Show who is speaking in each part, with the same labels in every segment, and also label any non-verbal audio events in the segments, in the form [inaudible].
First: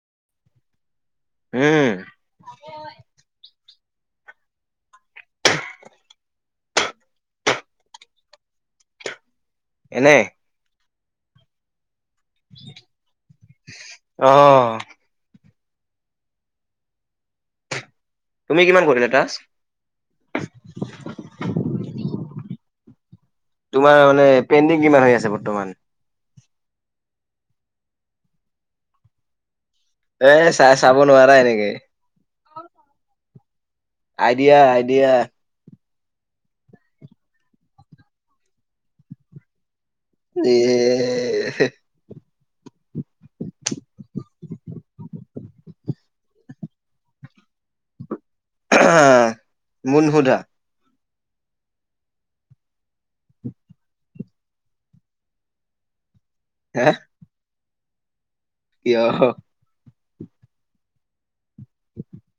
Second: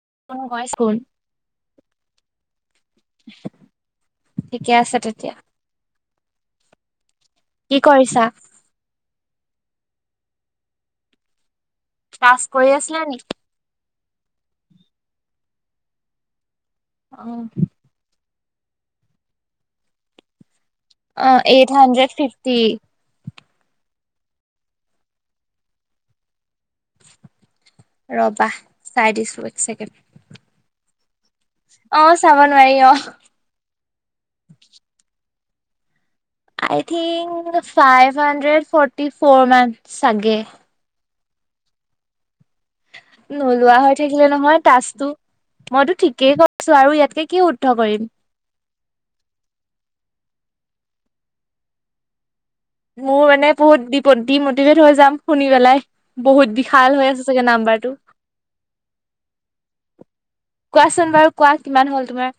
Speaker 1: [unintelligible]
Speaker 2: উম
Speaker 1: ঠিকে আছে তেতিয়া কি কৰিছা
Speaker 2: এনেই
Speaker 1: টাস্ক কৰি আছিলা নি
Speaker 2: অ
Speaker 1: অ [inaudible]
Speaker 2: তুমি কিমান কৰিলা টাস্ক
Speaker 1: অ এইট হাণ্ড্ৰেড ফিফটি
Speaker 2: তোমাৰ মানে পেণ্ডিং কিমান হৈ আছে বৰ্তমান
Speaker 1: ৰবা চাই দিছো
Speaker 2: এ চাই চাব নোৱাৰা এনেকে
Speaker 1: অ চাবা নোৱাৰি অ
Speaker 2: idea idea
Speaker 1: I think five hundred forty four মান চাগে
Speaker 2: এ
Speaker 1: নোলোৱা হয় ঠাকিলে নহয় টাস্কটো মইতো ঠিকেই কৈছো আৰু ইয়াকে কি শুদ্ধ কৰিম
Speaker 2: মোৰ নোসোঁধা
Speaker 1: মোৰ মানে বহুত ডি মটিভেট হৈ যাম শুনি পেলাই বহুত বিশাল হৈ আছে চাগে নাম্বাৰটো
Speaker 2: ইঅ
Speaker 1: কোৱাচোন বাৰু কোৱা কিমান হ'ল তোমাৰ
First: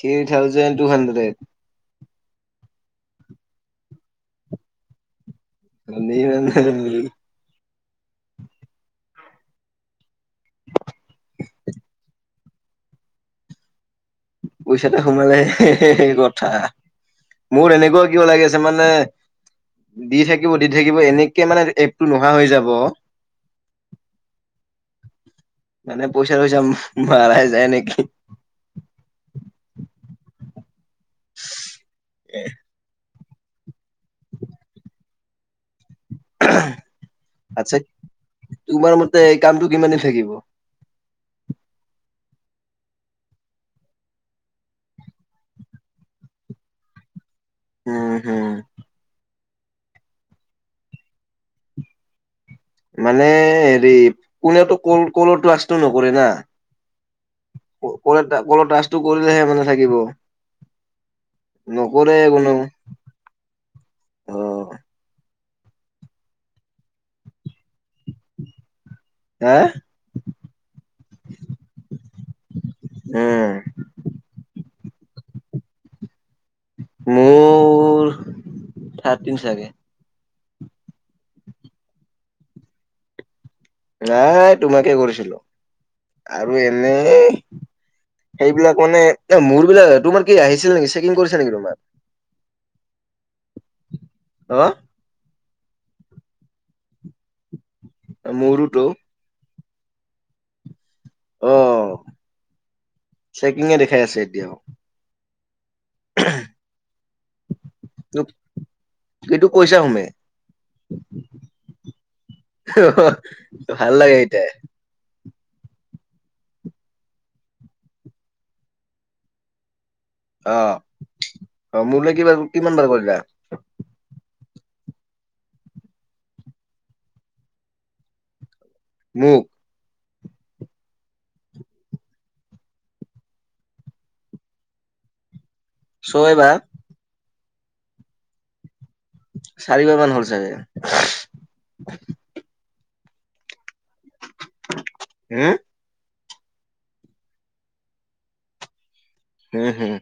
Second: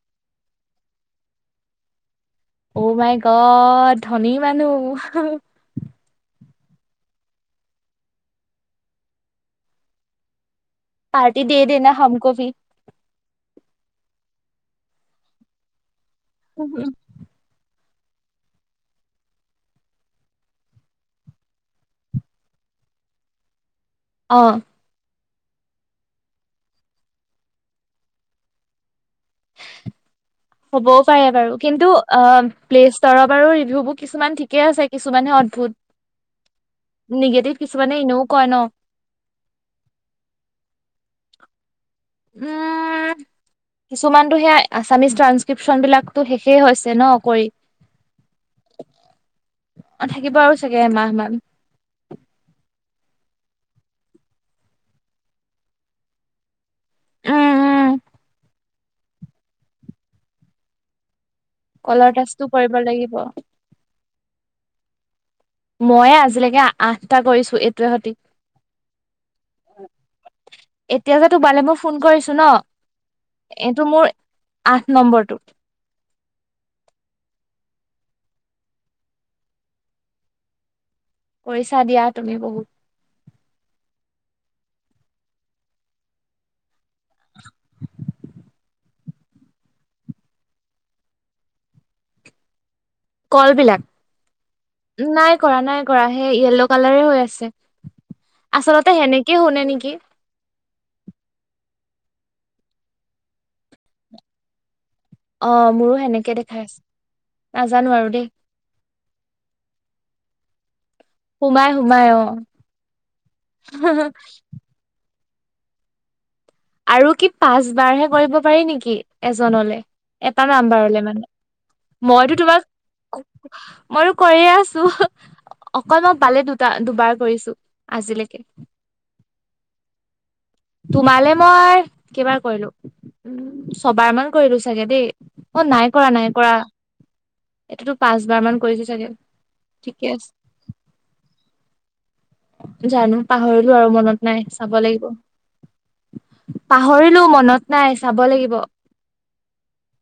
Speaker 2: থ্ৰী থাউজেড টু হাণ্ড্ৰেড
Speaker 1: অ মাই গত ধনী মানুহ
Speaker 2: [unintelligible]
Speaker 1: পাৰ্টি দে দেনা হামকো ভি
Speaker 2: পইচাতে সোমালে কথা মোৰ এনেকুৱা কিয় লাগি আছে মানে দি থাকিব দি থাকিব এনেকে মানে এপটো নোহোৱা হৈ যাব
Speaker 1: অ
Speaker 2: মানে পইচা চইচা মাৰাই যায় নেকি?
Speaker 1: হ'বও পাৰে বাৰু কিন্তু অ প্লেচ দৰব আৰু ৰিভিউবোৰ কিছুমান ঠিকে আছে, কিছুমানে অদ্ভুত।
Speaker 2: উহ উহ
Speaker 1: নিগেটিভ
Speaker 2: আচ্ছা,
Speaker 1: কিছুমানে এনেও কয় ন
Speaker 2: তোমাৰ মতে এই কামটো কিমান দিন থাকিব?
Speaker 1: উম উম, কিছুমানতো সেয়া আছামিছ ট্ৰানসক্ৰিপচন বিলাক টো শেষেই হৈছে ন কৰি
Speaker 2: উম উম
Speaker 1: অ থাকিব আৰু চাগে এমাহ মান
Speaker 2: মানে হেৰি কোনেওতো কল কলৰ টাক্সটো নকৰে না
Speaker 1: উম উম
Speaker 2: ক কল কলৰ টাক্সটো কৰিলেহে মানে থাকিব
Speaker 1: কলৰ
Speaker 2: নকৰে
Speaker 1: টাস্কটো
Speaker 2: কোনেও
Speaker 1: কৰিব লাগিব
Speaker 2: অ
Speaker 1: ময়ে আজিলৈকে আঠটা কৰিছোঁ এইটোৱে সতি
Speaker 2: হে
Speaker 1: এতিয়া যে তোমালে মই ফোন কৰিছোঁ ন
Speaker 2: উম,
Speaker 1: এইটো মোৰ আঠ নম্বৰটো
Speaker 2: মোৰ থাৰ্টিন চাগে
Speaker 1: কৰিছা দিয়া তুমি বহুত
Speaker 2: নাই তোমাকে কৰিছিলো আৰু এনেই সেইবিলাক মানে এ মোৰ বিলাক তোমাৰ কি আহিছিল নেকি চেকিং কৰিছে নেকি তোমাৰ
Speaker 1: কল বিলাক
Speaker 2: অ',
Speaker 1: নাই কৰা নাই কৰা সেই য়ে'ল্ল কালাৰে হৈ আছে
Speaker 2: মোৰোতো
Speaker 1: আচলতে সেনেকেই শুনে নিকি?
Speaker 2: অ চেকিঙে দেখাই আছে এতিয়াও
Speaker 1: অ মোৰো সেনেকে দেখাই আছে, নাজানো আৰু দেই।
Speaker 2: কিন্তু পইচা হোমে।
Speaker 1: সোমাই সোমাই অ
Speaker 2: হ হ, ভাল লাগে এইটাই।
Speaker 1: আৰু কি পাঁচবাৰহে কৰিব পাৰি নেকি এজনলে? এটা
Speaker 2: অ',
Speaker 1: নাম্বাৰলে মানে,
Speaker 2: অ', মোৰলৈ কিবা
Speaker 1: মইতো তোমাক
Speaker 2: কিমান বাৰ কৰিলা
Speaker 1: মইতো কৰিয়ে আ ছো হো অকল মই পালে দুটা দুবাৰ কৰিছোঁ আজিলেকে।
Speaker 2: মোক
Speaker 1: তোমালে মই কেইবাৰ কৰিলোঁ, উম ছবাৰ মান কৰিলোঁ চাগে দেই। অ নাই কৰা নাই
Speaker 2: ছয়
Speaker 1: কৰা,
Speaker 2: বাৰ।
Speaker 1: এইটোতো পাঁচবাৰ মান কৰিছ
Speaker 2: চাৰিবাৰ মান হ'ল চাগে?
Speaker 1: জানো পাহৰিলো আৰু মনত নাই চাব লাগিব।
Speaker 2: হম
Speaker 1: পাহৰিলো মনত নাই চাব লাগিব।
Speaker 2: হুম হুম।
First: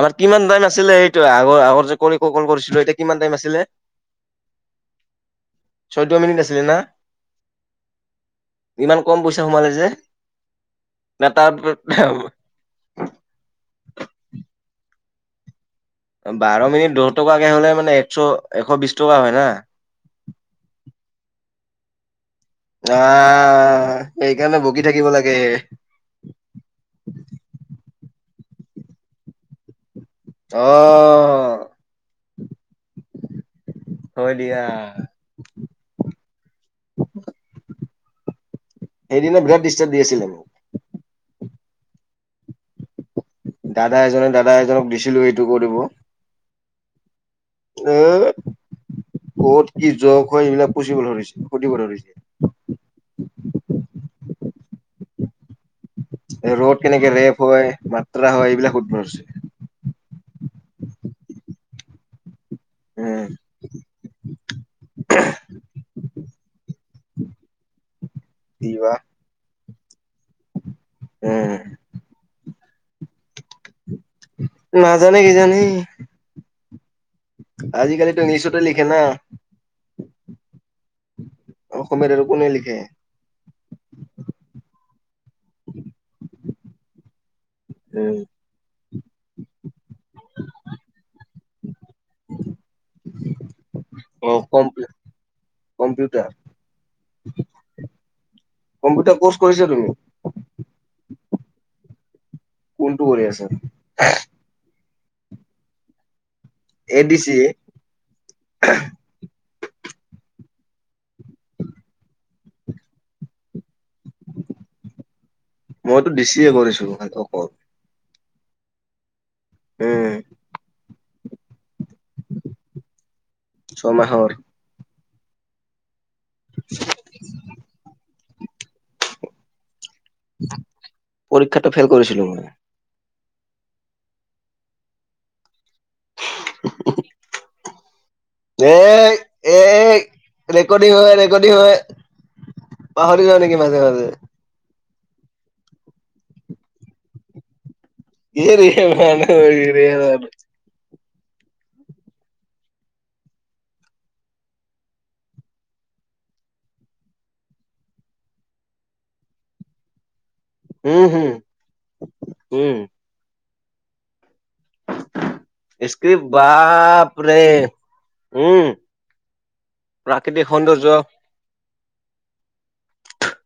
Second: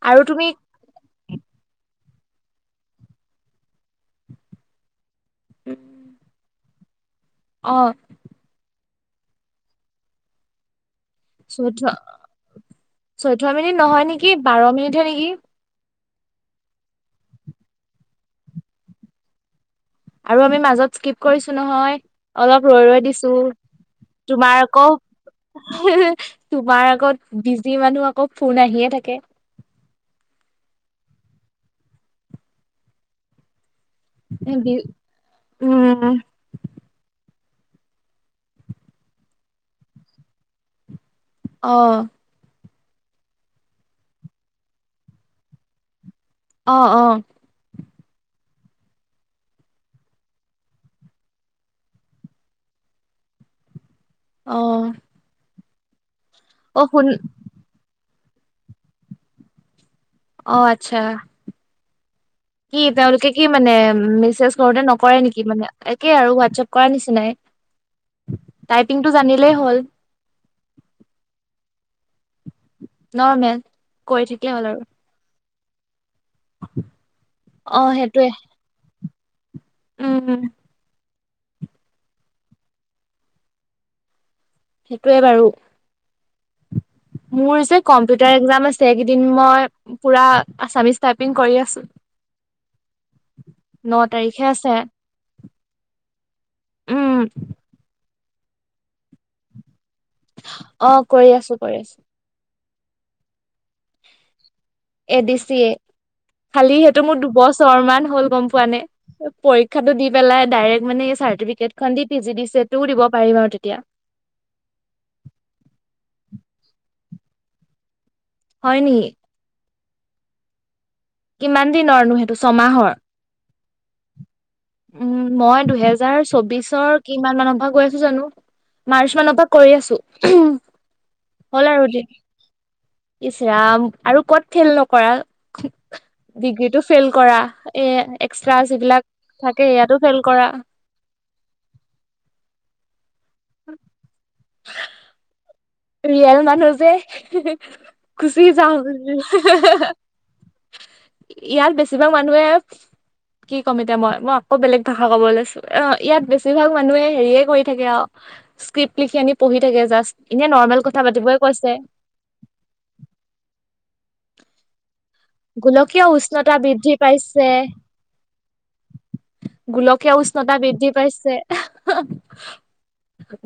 Speaker 2: আমাৰ
Speaker 1: আৰু তুমি
Speaker 2: কিমান টাইম আছিলে টো আগৰ আগৰ যে কৰি ক কল কৰিছিলো এতিয়া কিমান টাইম আছিলে? চৈধ্য মিনিট আছিলে না?
Speaker 1: অ।
Speaker 2: ইমান কম পইচা সোমালে যে? না তাৰ
Speaker 1: চৌধ্য -চৈধ্য মিনিট নহয় নিকি বাৰ মিনিটহে নিকি?
Speaker 2: বাৰ মিনিট দহ টকাকে হ'লে মানে এশ- এশ বিশ টকা হয় না?
Speaker 1: আৰু আমি মাজত স্কিপ কৰিছোঁ নহয়, অলপ ৰৈ ৰৈ দিছোঁ।
Speaker 2: আহ সেইকাৰণে
Speaker 1: তোমাৰ
Speaker 2: বকি
Speaker 1: আকৌ
Speaker 2: থাকিব লাগে
Speaker 1: হু হু, তোমাৰ আগত বিজি মানুহ আ- আকৌ ফোন আহিয়ে থাকে।
Speaker 2: অ। হয় দিয়া
Speaker 1: সেনকে উমহ।
Speaker 2: সেইদিনা বিৰাট ডিষ্টাৰ্ব দি আছিলে মোক।
Speaker 1: অ।
Speaker 2: দাদা এজনে দাদা এজনক দিছিলো এইটো কৰিব।
Speaker 1: অ অ।
Speaker 2: উ। কত কি জয় কৰিলে এইবিলাক পুচিবলৈ ধৰিছে সুধিব ধৰিছে। [inaudible]
Speaker 1: অ'।
Speaker 2: ৰ'দ
Speaker 1: অ শুন
Speaker 2: কেনেকে ৰেপ হয়, মাত্ৰা হয়, এইবিলাক সুধব ধৰছে।
Speaker 1: অ আচ্ছা। কি
Speaker 2: উম,
Speaker 1: তেওঁলোকে কি মানে মেছেজ কৰোতে নকৰে নেকি মানে একে আৰু হোৱাটছএপ কৰা নিচিনাই।
Speaker 2: কিবা
Speaker 1: টাইপিংটো জানিলেই হ'ল।
Speaker 2: উম।
Speaker 1: নৰ্মেল কৰি থাকিলে হ'ল আৰু।
Speaker 2: উম।
Speaker 1: অ [inaudible]
Speaker 2: আজিকালিতো ইংলিছতে লিখে ন?
Speaker 1: উম উম।
Speaker 2: অসমীয়াত আৰু কোনে লিখে?
Speaker 1: সেইটোৱে বাৰু। মোৰ যে
Speaker 2: উম,
Speaker 1: কম্পিউটাৰ একজাম আছে। সেইকেইদিন মই পুৰা আছামিজ টাইপিং কৰি আছো। ন
Speaker 2: অ'
Speaker 1: তাৰিখে আছে
Speaker 2: কম্পিউ কম্পিউটাৰ,
Speaker 1: উম।
Speaker 2: কম্পিউটাৰ কৰ্চ কৰিছা তুমি?
Speaker 1: অ কৰি আছো কৰি আছো।
Speaker 2: কোনটো কৰি আছা?
Speaker 1: এ দি চিয়ে। খালি সেইটো
Speaker 2: এ ডি
Speaker 1: মোৰ
Speaker 2: চি এ?
Speaker 1: দুবছৰ মান হ'ল গম পোৱা নে পৰীক্ষাটো দি পেলাই ডাইৰেক্ট মানে এই চাৰ্টিফিকেটখন দি P G D C A টোও দিব পাৰিম আৰু তেতিয়া।
Speaker 2: মইতো ডিচি এ কৰিছো অকল।
Speaker 1: হয় নেকি?
Speaker 2: উম।
Speaker 1: কিমান দিনৰ নো সেইটো ছমাহৰ
Speaker 2: ছমাহৰ
Speaker 1: উম মই দুহেজ দুহেহেজাৰ চৌবিশৰ কিমান মানৰ পৰা কৰি আছো জানো মাৰ্চ মানৰ পৰা কৰি আছো।
Speaker 2: পৰীক্ষাটো ফেল কৰিছিলো মানে।
Speaker 1: ইচৰাম আৰু কত ফেল নকৰা।
Speaker 2: [inaudible]
Speaker 1: ডিগ্ৰীটো ফেইল কৰা এ এক্সট্ৰা যিবিলাক
Speaker 2: এই
Speaker 1: থাকে
Speaker 2: এই
Speaker 1: সেয়াতো ফেইল কৰা।
Speaker 2: ৰেকৰ্ডিং হয়‌ ৰেকৰ্ডিং হয় পাহৰি যাৱ নেকি মাজে মাজে।
Speaker 1: ৰিয়েল মানুহ যে
Speaker 2: কি
Speaker 1: গুছি
Speaker 2: ৰে
Speaker 1: যাওঁ হে‌
Speaker 2: মানুহ
Speaker 1: হে
Speaker 2: ৰে
Speaker 1: হে।
Speaker 2: মানুহ।
Speaker 1: ইয়াত বেছিভাগ মানুহে কি ক'ম এতিয়া মই মই আকৌ বেলেগ ভাষা কব লৈছো অ ইয়াত বেছিভাগ মানুহে হেৰিয়ে কৰি থাকে আৰু। স্ক্ৰিপ্ট লিখি আনি পঢ়ি থাকে জাষ্ট। এনে নৰ্মেল কথা
Speaker 2: উম, হম,
Speaker 1: পাতিবই কৈছে।
Speaker 2: উম।
Speaker 1: গোলকীয়
Speaker 2: স্ক্ৰিপ্ট
Speaker 1: উষ্ণতা বৃদ্ধি
Speaker 2: বাপৰে
Speaker 1: পাইছে।
Speaker 2: উম
Speaker 1: গোলকীয়
Speaker 2: প্ৰাকৃতিক
Speaker 1: উষ্ণতা
Speaker 2: সৌন্দৰ্য
Speaker 1: বৃদ্ধি পাইছে।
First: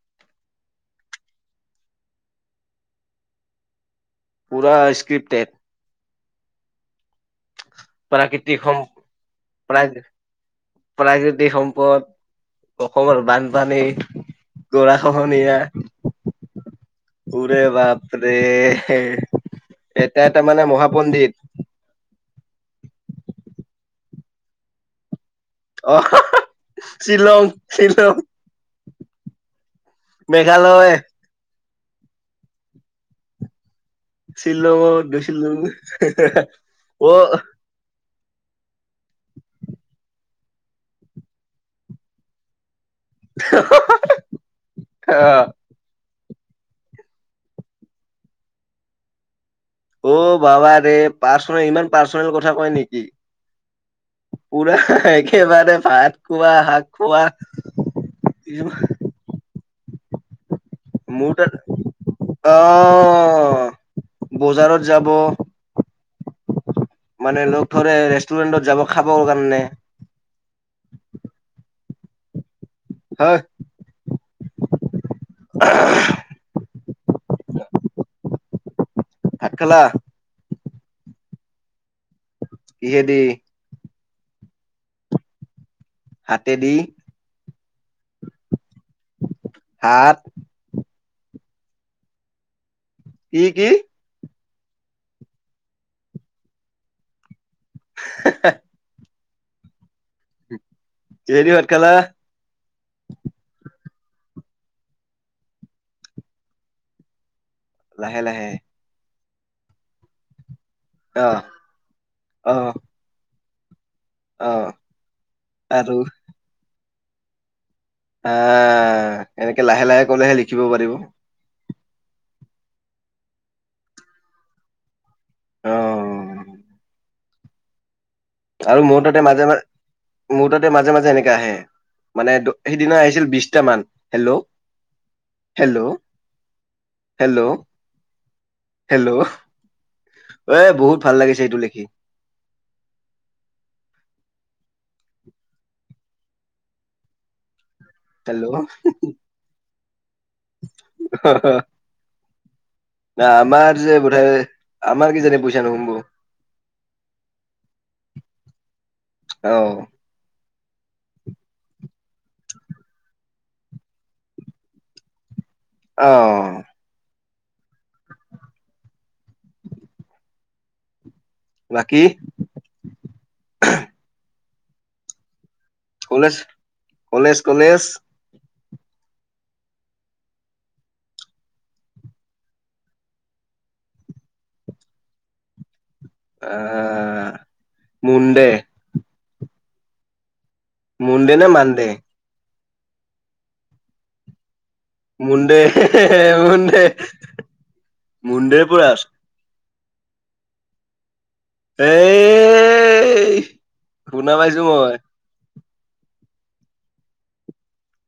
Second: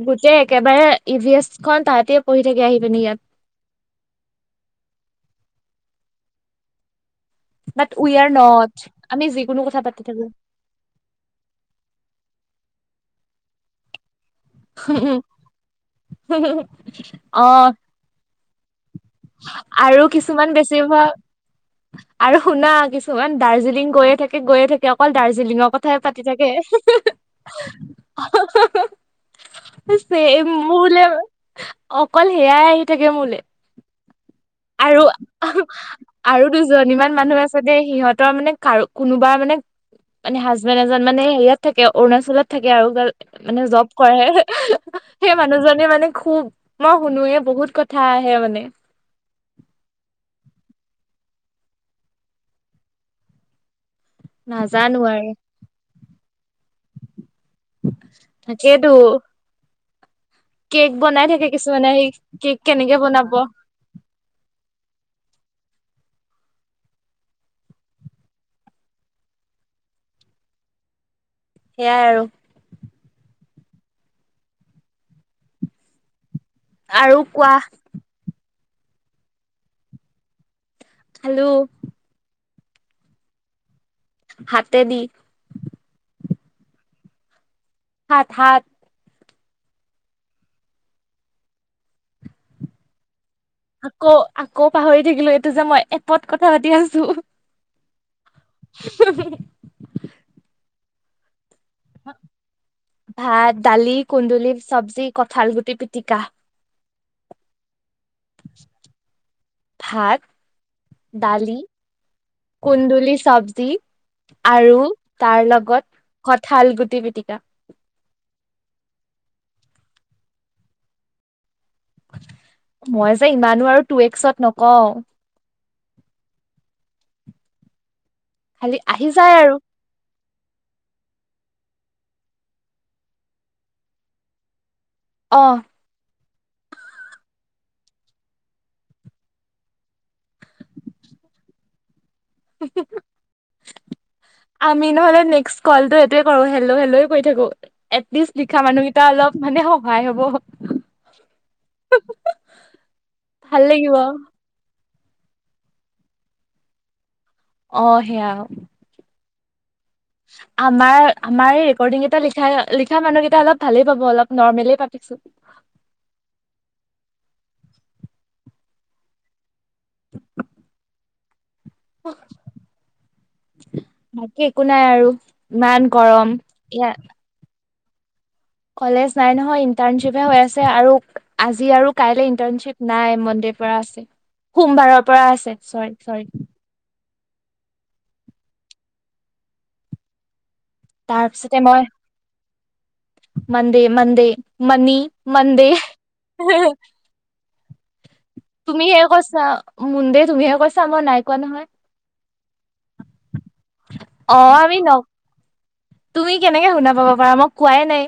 Speaker 1: গোটেই একেবাৰে ই ভি এছ খন তাহাঁতে পঢ়ি থাকে আহি পিনে ইয়াত।
Speaker 2: পূৰা স্ক্ৰিপ্টেড।
Speaker 1: বাট উই আৰ
Speaker 2: প্ৰাকৃতিক
Speaker 1: নট আমি যিকোনো কথা পাতি থাকো।
Speaker 2: প্ৰ্যাই যদি সম্পদ অসমৰ বানপানী গৰা
Speaker 1: উম
Speaker 2: খহনীয়া
Speaker 1: অ'
Speaker 2: ওৰে বাপৰে। হেই
Speaker 1: আৰু
Speaker 2: এতিয়া
Speaker 1: কিছুমান
Speaker 2: তাৰমানে মানে
Speaker 1: বেছিভাগ
Speaker 2: মহাপণ্ডিত।
Speaker 1: আৰু শুনা কিছুমান দাৰ্জিলিং গৈয়ে থাকে গৈয়ে থাকে, অকল দাৰ্জিলিংৰ
Speaker 2: অ
Speaker 1: কথাই পাতি থাকে।
Speaker 2: শ্বিলং শ্বিলং
Speaker 1: [unintelligible] চেম
Speaker 2: মেঘালয়
Speaker 1: মোলে অকল সেয়াই আহি থাকে মোলে। আৰু
Speaker 2: শ্বিলঙত গৈছিলো
Speaker 1: আৰু
Speaker 2: অ
Speaker 1: দুজনীমান মানুহ আছে দেই সিহঁত তৰ মানে কাৰ কোনোবাৰ মানে মানে হাজবেণ্ড এজন মানে হেৰিয়াত থাকে অৰুণাচলত থাকে আৰু। মানে জব কৰে, সেই মানুহজনে মানে খুব মই শুনোয়ে বহুত কথা আহে মানে।
Speaker 2: অ' বাবা ৰে পাৰ্চনেল ইমান পাৰ্চনেল কথা কয় নেকি? পুৰা
Speaker 1: নাজানো আৰু
Speaker 2: একেবাৰে ভাত খোৱা, শাক খোৱা
Speaker 1: তাকেটো।
Speaker 2: মোৰ
Speaker 1: কিছুমানে আহি
Speaker 2: তাত
Speaker 1: কেক কেনেকে বনাব
Speaker 2: অহ। বজাৰত যাব মানে লগ ধৰে ৰেষ্টুৰেণ্টত যাব খাব কাৰণে। [inaudible]
Speaker 1: সেয়াই আৰু।
Speaker 2: হয়।
Speaker 1: আৰু কোৱা?
Speaker 2: ভাত খালা?
Speaker 1: খালোঁ।
Speaker 2: কিহেদি?
Speaker 1: হাতে দি।
Speaker 2: হাতেদি।
Speaker 1: হাত হাত।
Speaker 2: হাত। কি কি?
Speaker 1: আকৌ আকৌ পাহৰি থাকিলো এইটো যে মই এপত কথা পাতি আছো।
Speaker 2: [unintelligible]
Speaker 1: [inaudible]
Speaker 2: কিহেদি ভাত খালা?
Speaker 1: ভাত, দালি, কুন্দুলি চব্জি, কঠাল গুটি পিটিকা,
Speaker 2: লাহে লাহে
Speaker 1: ভাত
Speaker 2: অ'
Speaker 1: দালি
Speaker 2: অ'
Speaker 1: কুন্দুলি চব্জি। তি
Speaker 2: অ'
Speaker 1: আৰু তাৰ
Speaker 2: আৰু
Speaker 1: লগত কঁঠাল গুটি পিটিকা।
Speaker 2: আহ এনেকে লাহে লাহে কলেহে লিখিব পাৰিব।
Speaker 1: মই যে ইমানো আৰু টু এক্সত নকওঁ।
Speaker 2: অ'
Speaker 1: খালি
Speaker 2: আৰু মৌ
Speaker 1: আহি
Speaker 2: তাতে
Speaker 1: যায়
Speaker 2: মাজে
Speaker 1: আৰু
Speaker 2: মাজে মোৰ তাতে মাজে মাজে এনেকাে আহে মানে সেইদিনা আহিছিল বিশটামান, হেল্ল'
Speaker 1: অ
Speaker 2: হেল্ল' হেল্ল'। হেল্ল' এ বহুত ভাল লাগিছে এইটো লিখি।
Speaker 1: [unintelligible] আমি নহলে নেক্স কলো এইোৱে কৰো হেল্ল' হেল্লয়ে কৈ থাকো। এটলিষ্ট লিখা
Speaker 2: হেল্ল'
Speaker 1: মানুহকেইটা অলপ মানে সহায় হব। ভাল
Speaker 2: আমাৰ
Speaker 1: লাগিব
Speaker 2: যে বোঠাই আমাৰ কি জানি পইচা নোসোমাব।
Speaker 1: অ সেয়া।
Speaker 2: অহ।
Speaker 1: আমাৰ আমাৰ এই ৰেকৰ্ডিং গীতা লি লিখা মানুহকেইটা অলপ ভালেই পাব অলপ নৰ্মলে পাতিচো।
Speaker 2: অ।
Speaker 1: [inaudible]
Speaker 2: বাকী
Speaker 1: বাকী একো নাই আৰু ইমান গৰম
Speaker 2: কলেজ
Speaker 1: ইয়াত
Speaker 2: কলেজ
Speaker 1: [unintelligible]
Speaker 2: কলেজ
Speaker 1: কলেজ নাই নহয় ইটাৰশ্বিপ হে হৈ আছে আৰু আজি আৰু কাইলে ইটাৰশ্বিপ নাই মনডে কৰা আছে সোমবাৰৰ পৰা আছে চৰি চৰি
Speaker 2: আহ মুণ্ডে। মুণ্ডে নে
Speaker 1: তাৰপিছতে
Speaker 2: মান
Speaker 1: মই
Speaker 2: দে?
Speaker 1: মন্দে মন্দে মানি
Speaker 2: মুণ্ডে
Speaker 1: মন্দে
Speaker 2: মুণ্ডে
Speaker 1: [unintelligible]
Speaker 2: মুণ্ডে
Speaker 1: তুমি
Speaker 2: পুৰা
Speaker 1: সে কছা মুন্দে তুমিহে কৈছা মই নাই নহয়
Speaker 2: এই শুনা
Speaker 1: আহ
Speaker 2: পাইছো
Speaker 1: আমি ন
Speaker 2: মই
Speaker 1: [unintelligible] তুমি কেনেকে শুনা পাব পাৰা মই কোৱাই নাই।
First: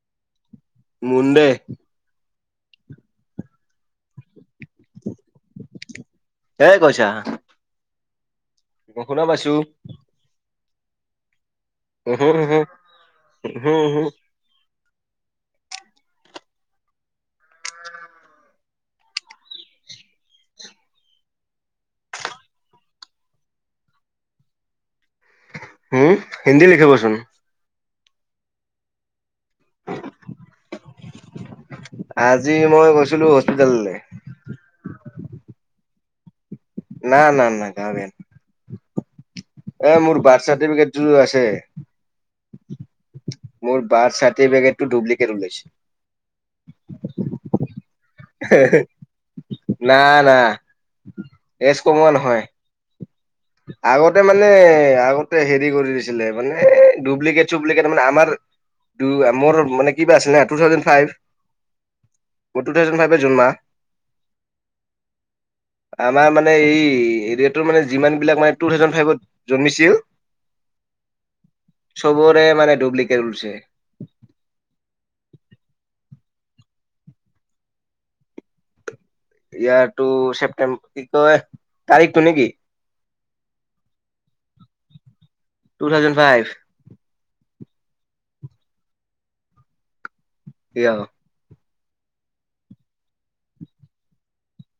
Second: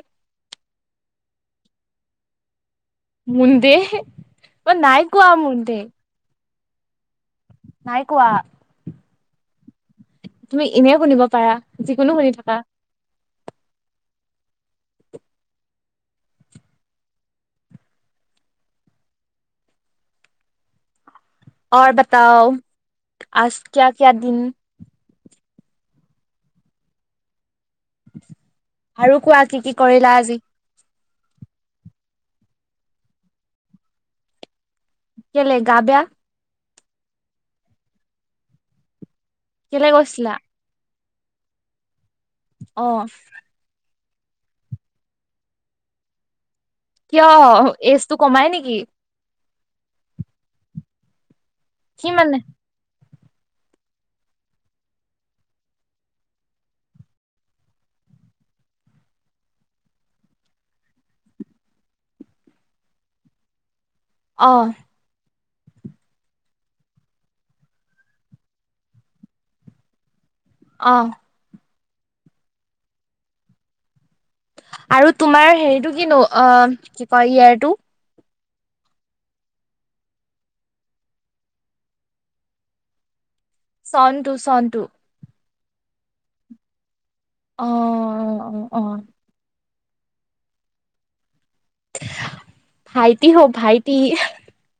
Speaker 2: মুন্দে।
Speaker 1: মুন্দে ম নাই কোৱা মুন্দে।
Speaker 2: এ কৈছা।
Speaker 1: নাই কোৱা।
Speaker 2: অ শুনা পাইছো।
Speaker 1: তুমি এনে শুনিব পাৰা যিকোনো শুনি থাকা।
Speaker 2: হ হ। [inaudible]
Speaker 1: আৰু বতাও আজ কিয়া কিয়া দিন
Speaker 2: উম হিন্দী লিখিবচোন।
Speaker 1: আৰু কোৱা কি কি কৰিলা আজি?
Speaker 2: আজি মই গৈছিলো হস্পিতেললৈ।
Speaker 1: কেলে গাবেয়া?
Speaker 2: না না না গা বেয়া
Speaker 1: কেলে
Speaker 2: এ মোৰ
Speaker 1: গৈছিলা
Speaker 2: বাৰ্থ চাৰ্টিফিকেটো লৈ আছে
Speaker 1: অ
Speaker 2: বাৰ চাৰ্টিফিকেটো ডুপ্লিকেট ওলাইছে [unintelligible]
Speaker 1: কিয় এইজটো কমাই নেকি
Speaker 2: না না এজ
Speaker 1: কি
Speaker 2: কমোৱা
Speaker 1: মানে
Speaker 2: নহয় আগতে মানে আগতে হেৰি কৰি দিছিলে মানে ডুপ্লিকেট চুপ্লিকেট মানে আমাৰ [unintelligible] মোৰ মানে কিবা আছিল না টু থাউজেন ফাইভ [unintelligible] মোৰ টু থাউজেণ্ড ফাইভে জুন মাহ [unintelligible]
Speaker 1: অ
Speaker 2: আমাৰ মানে এই এৰিয়াটোৰ মানে যিমান মানে টু থাউজেণ্ড ফাইভত জন্মিছিল [unintelligible]
Speaker 1: অ
Speaker 2: চবৰে মানে ডুপ্লিকেট উলাইছে [unintelligible]
Speaker 1: আৰু তোমাৰ হেৰিটো কিনো অ কি কয় ইয়াৰটো [unintelligible]
Speaker 2: ইয়াৰটো ছেপটেম্বৰ কি কয় তাৰিখটো নেকি [unintelligible]
Speaker 1: চন চনটো
Speaker 2: টু থাউজেণ্ড ফাইভ
Speaker 1: অ অ অ অ
Speaker 2: কিয়
Speaker 1: ভাইটি হব ভাইটি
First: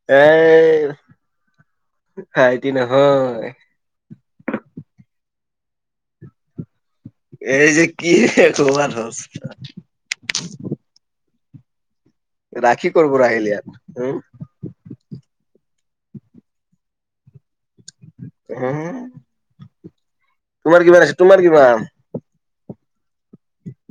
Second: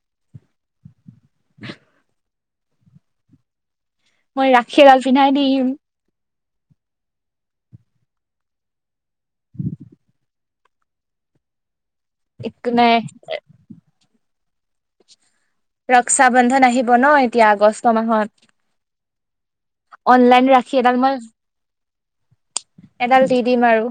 Speaker 2: এই
Speaker 1: উ [inaudible]
Speaker 2: ভাইটি নহয়
Speaker 1: মই ৰাখী এডাল পিন্ধাই দিম
Speaker 2: এই যে কি কমাৰ অস্থা [unintelligible]
Speaker 1: একো
Speaker 2: ৰাখি
Speaker 1: নাই
Speaker 2: কৰ পৰা আহিলি ইয়াত উম?
Speaker 1: ৰক্ষা বন্ধন আহিব ন এতিয়া আগষ্ট মাহত অনলাইন ৰাখি
Speaker 2: তোমাৰ
Speaker 1: এডাল
Speaker 2: কিমান
Speaker 1: মই
Speaker 2: আছে তোমাৰ কিমান?
Speaker 1: এডাল দি দিম আৰু।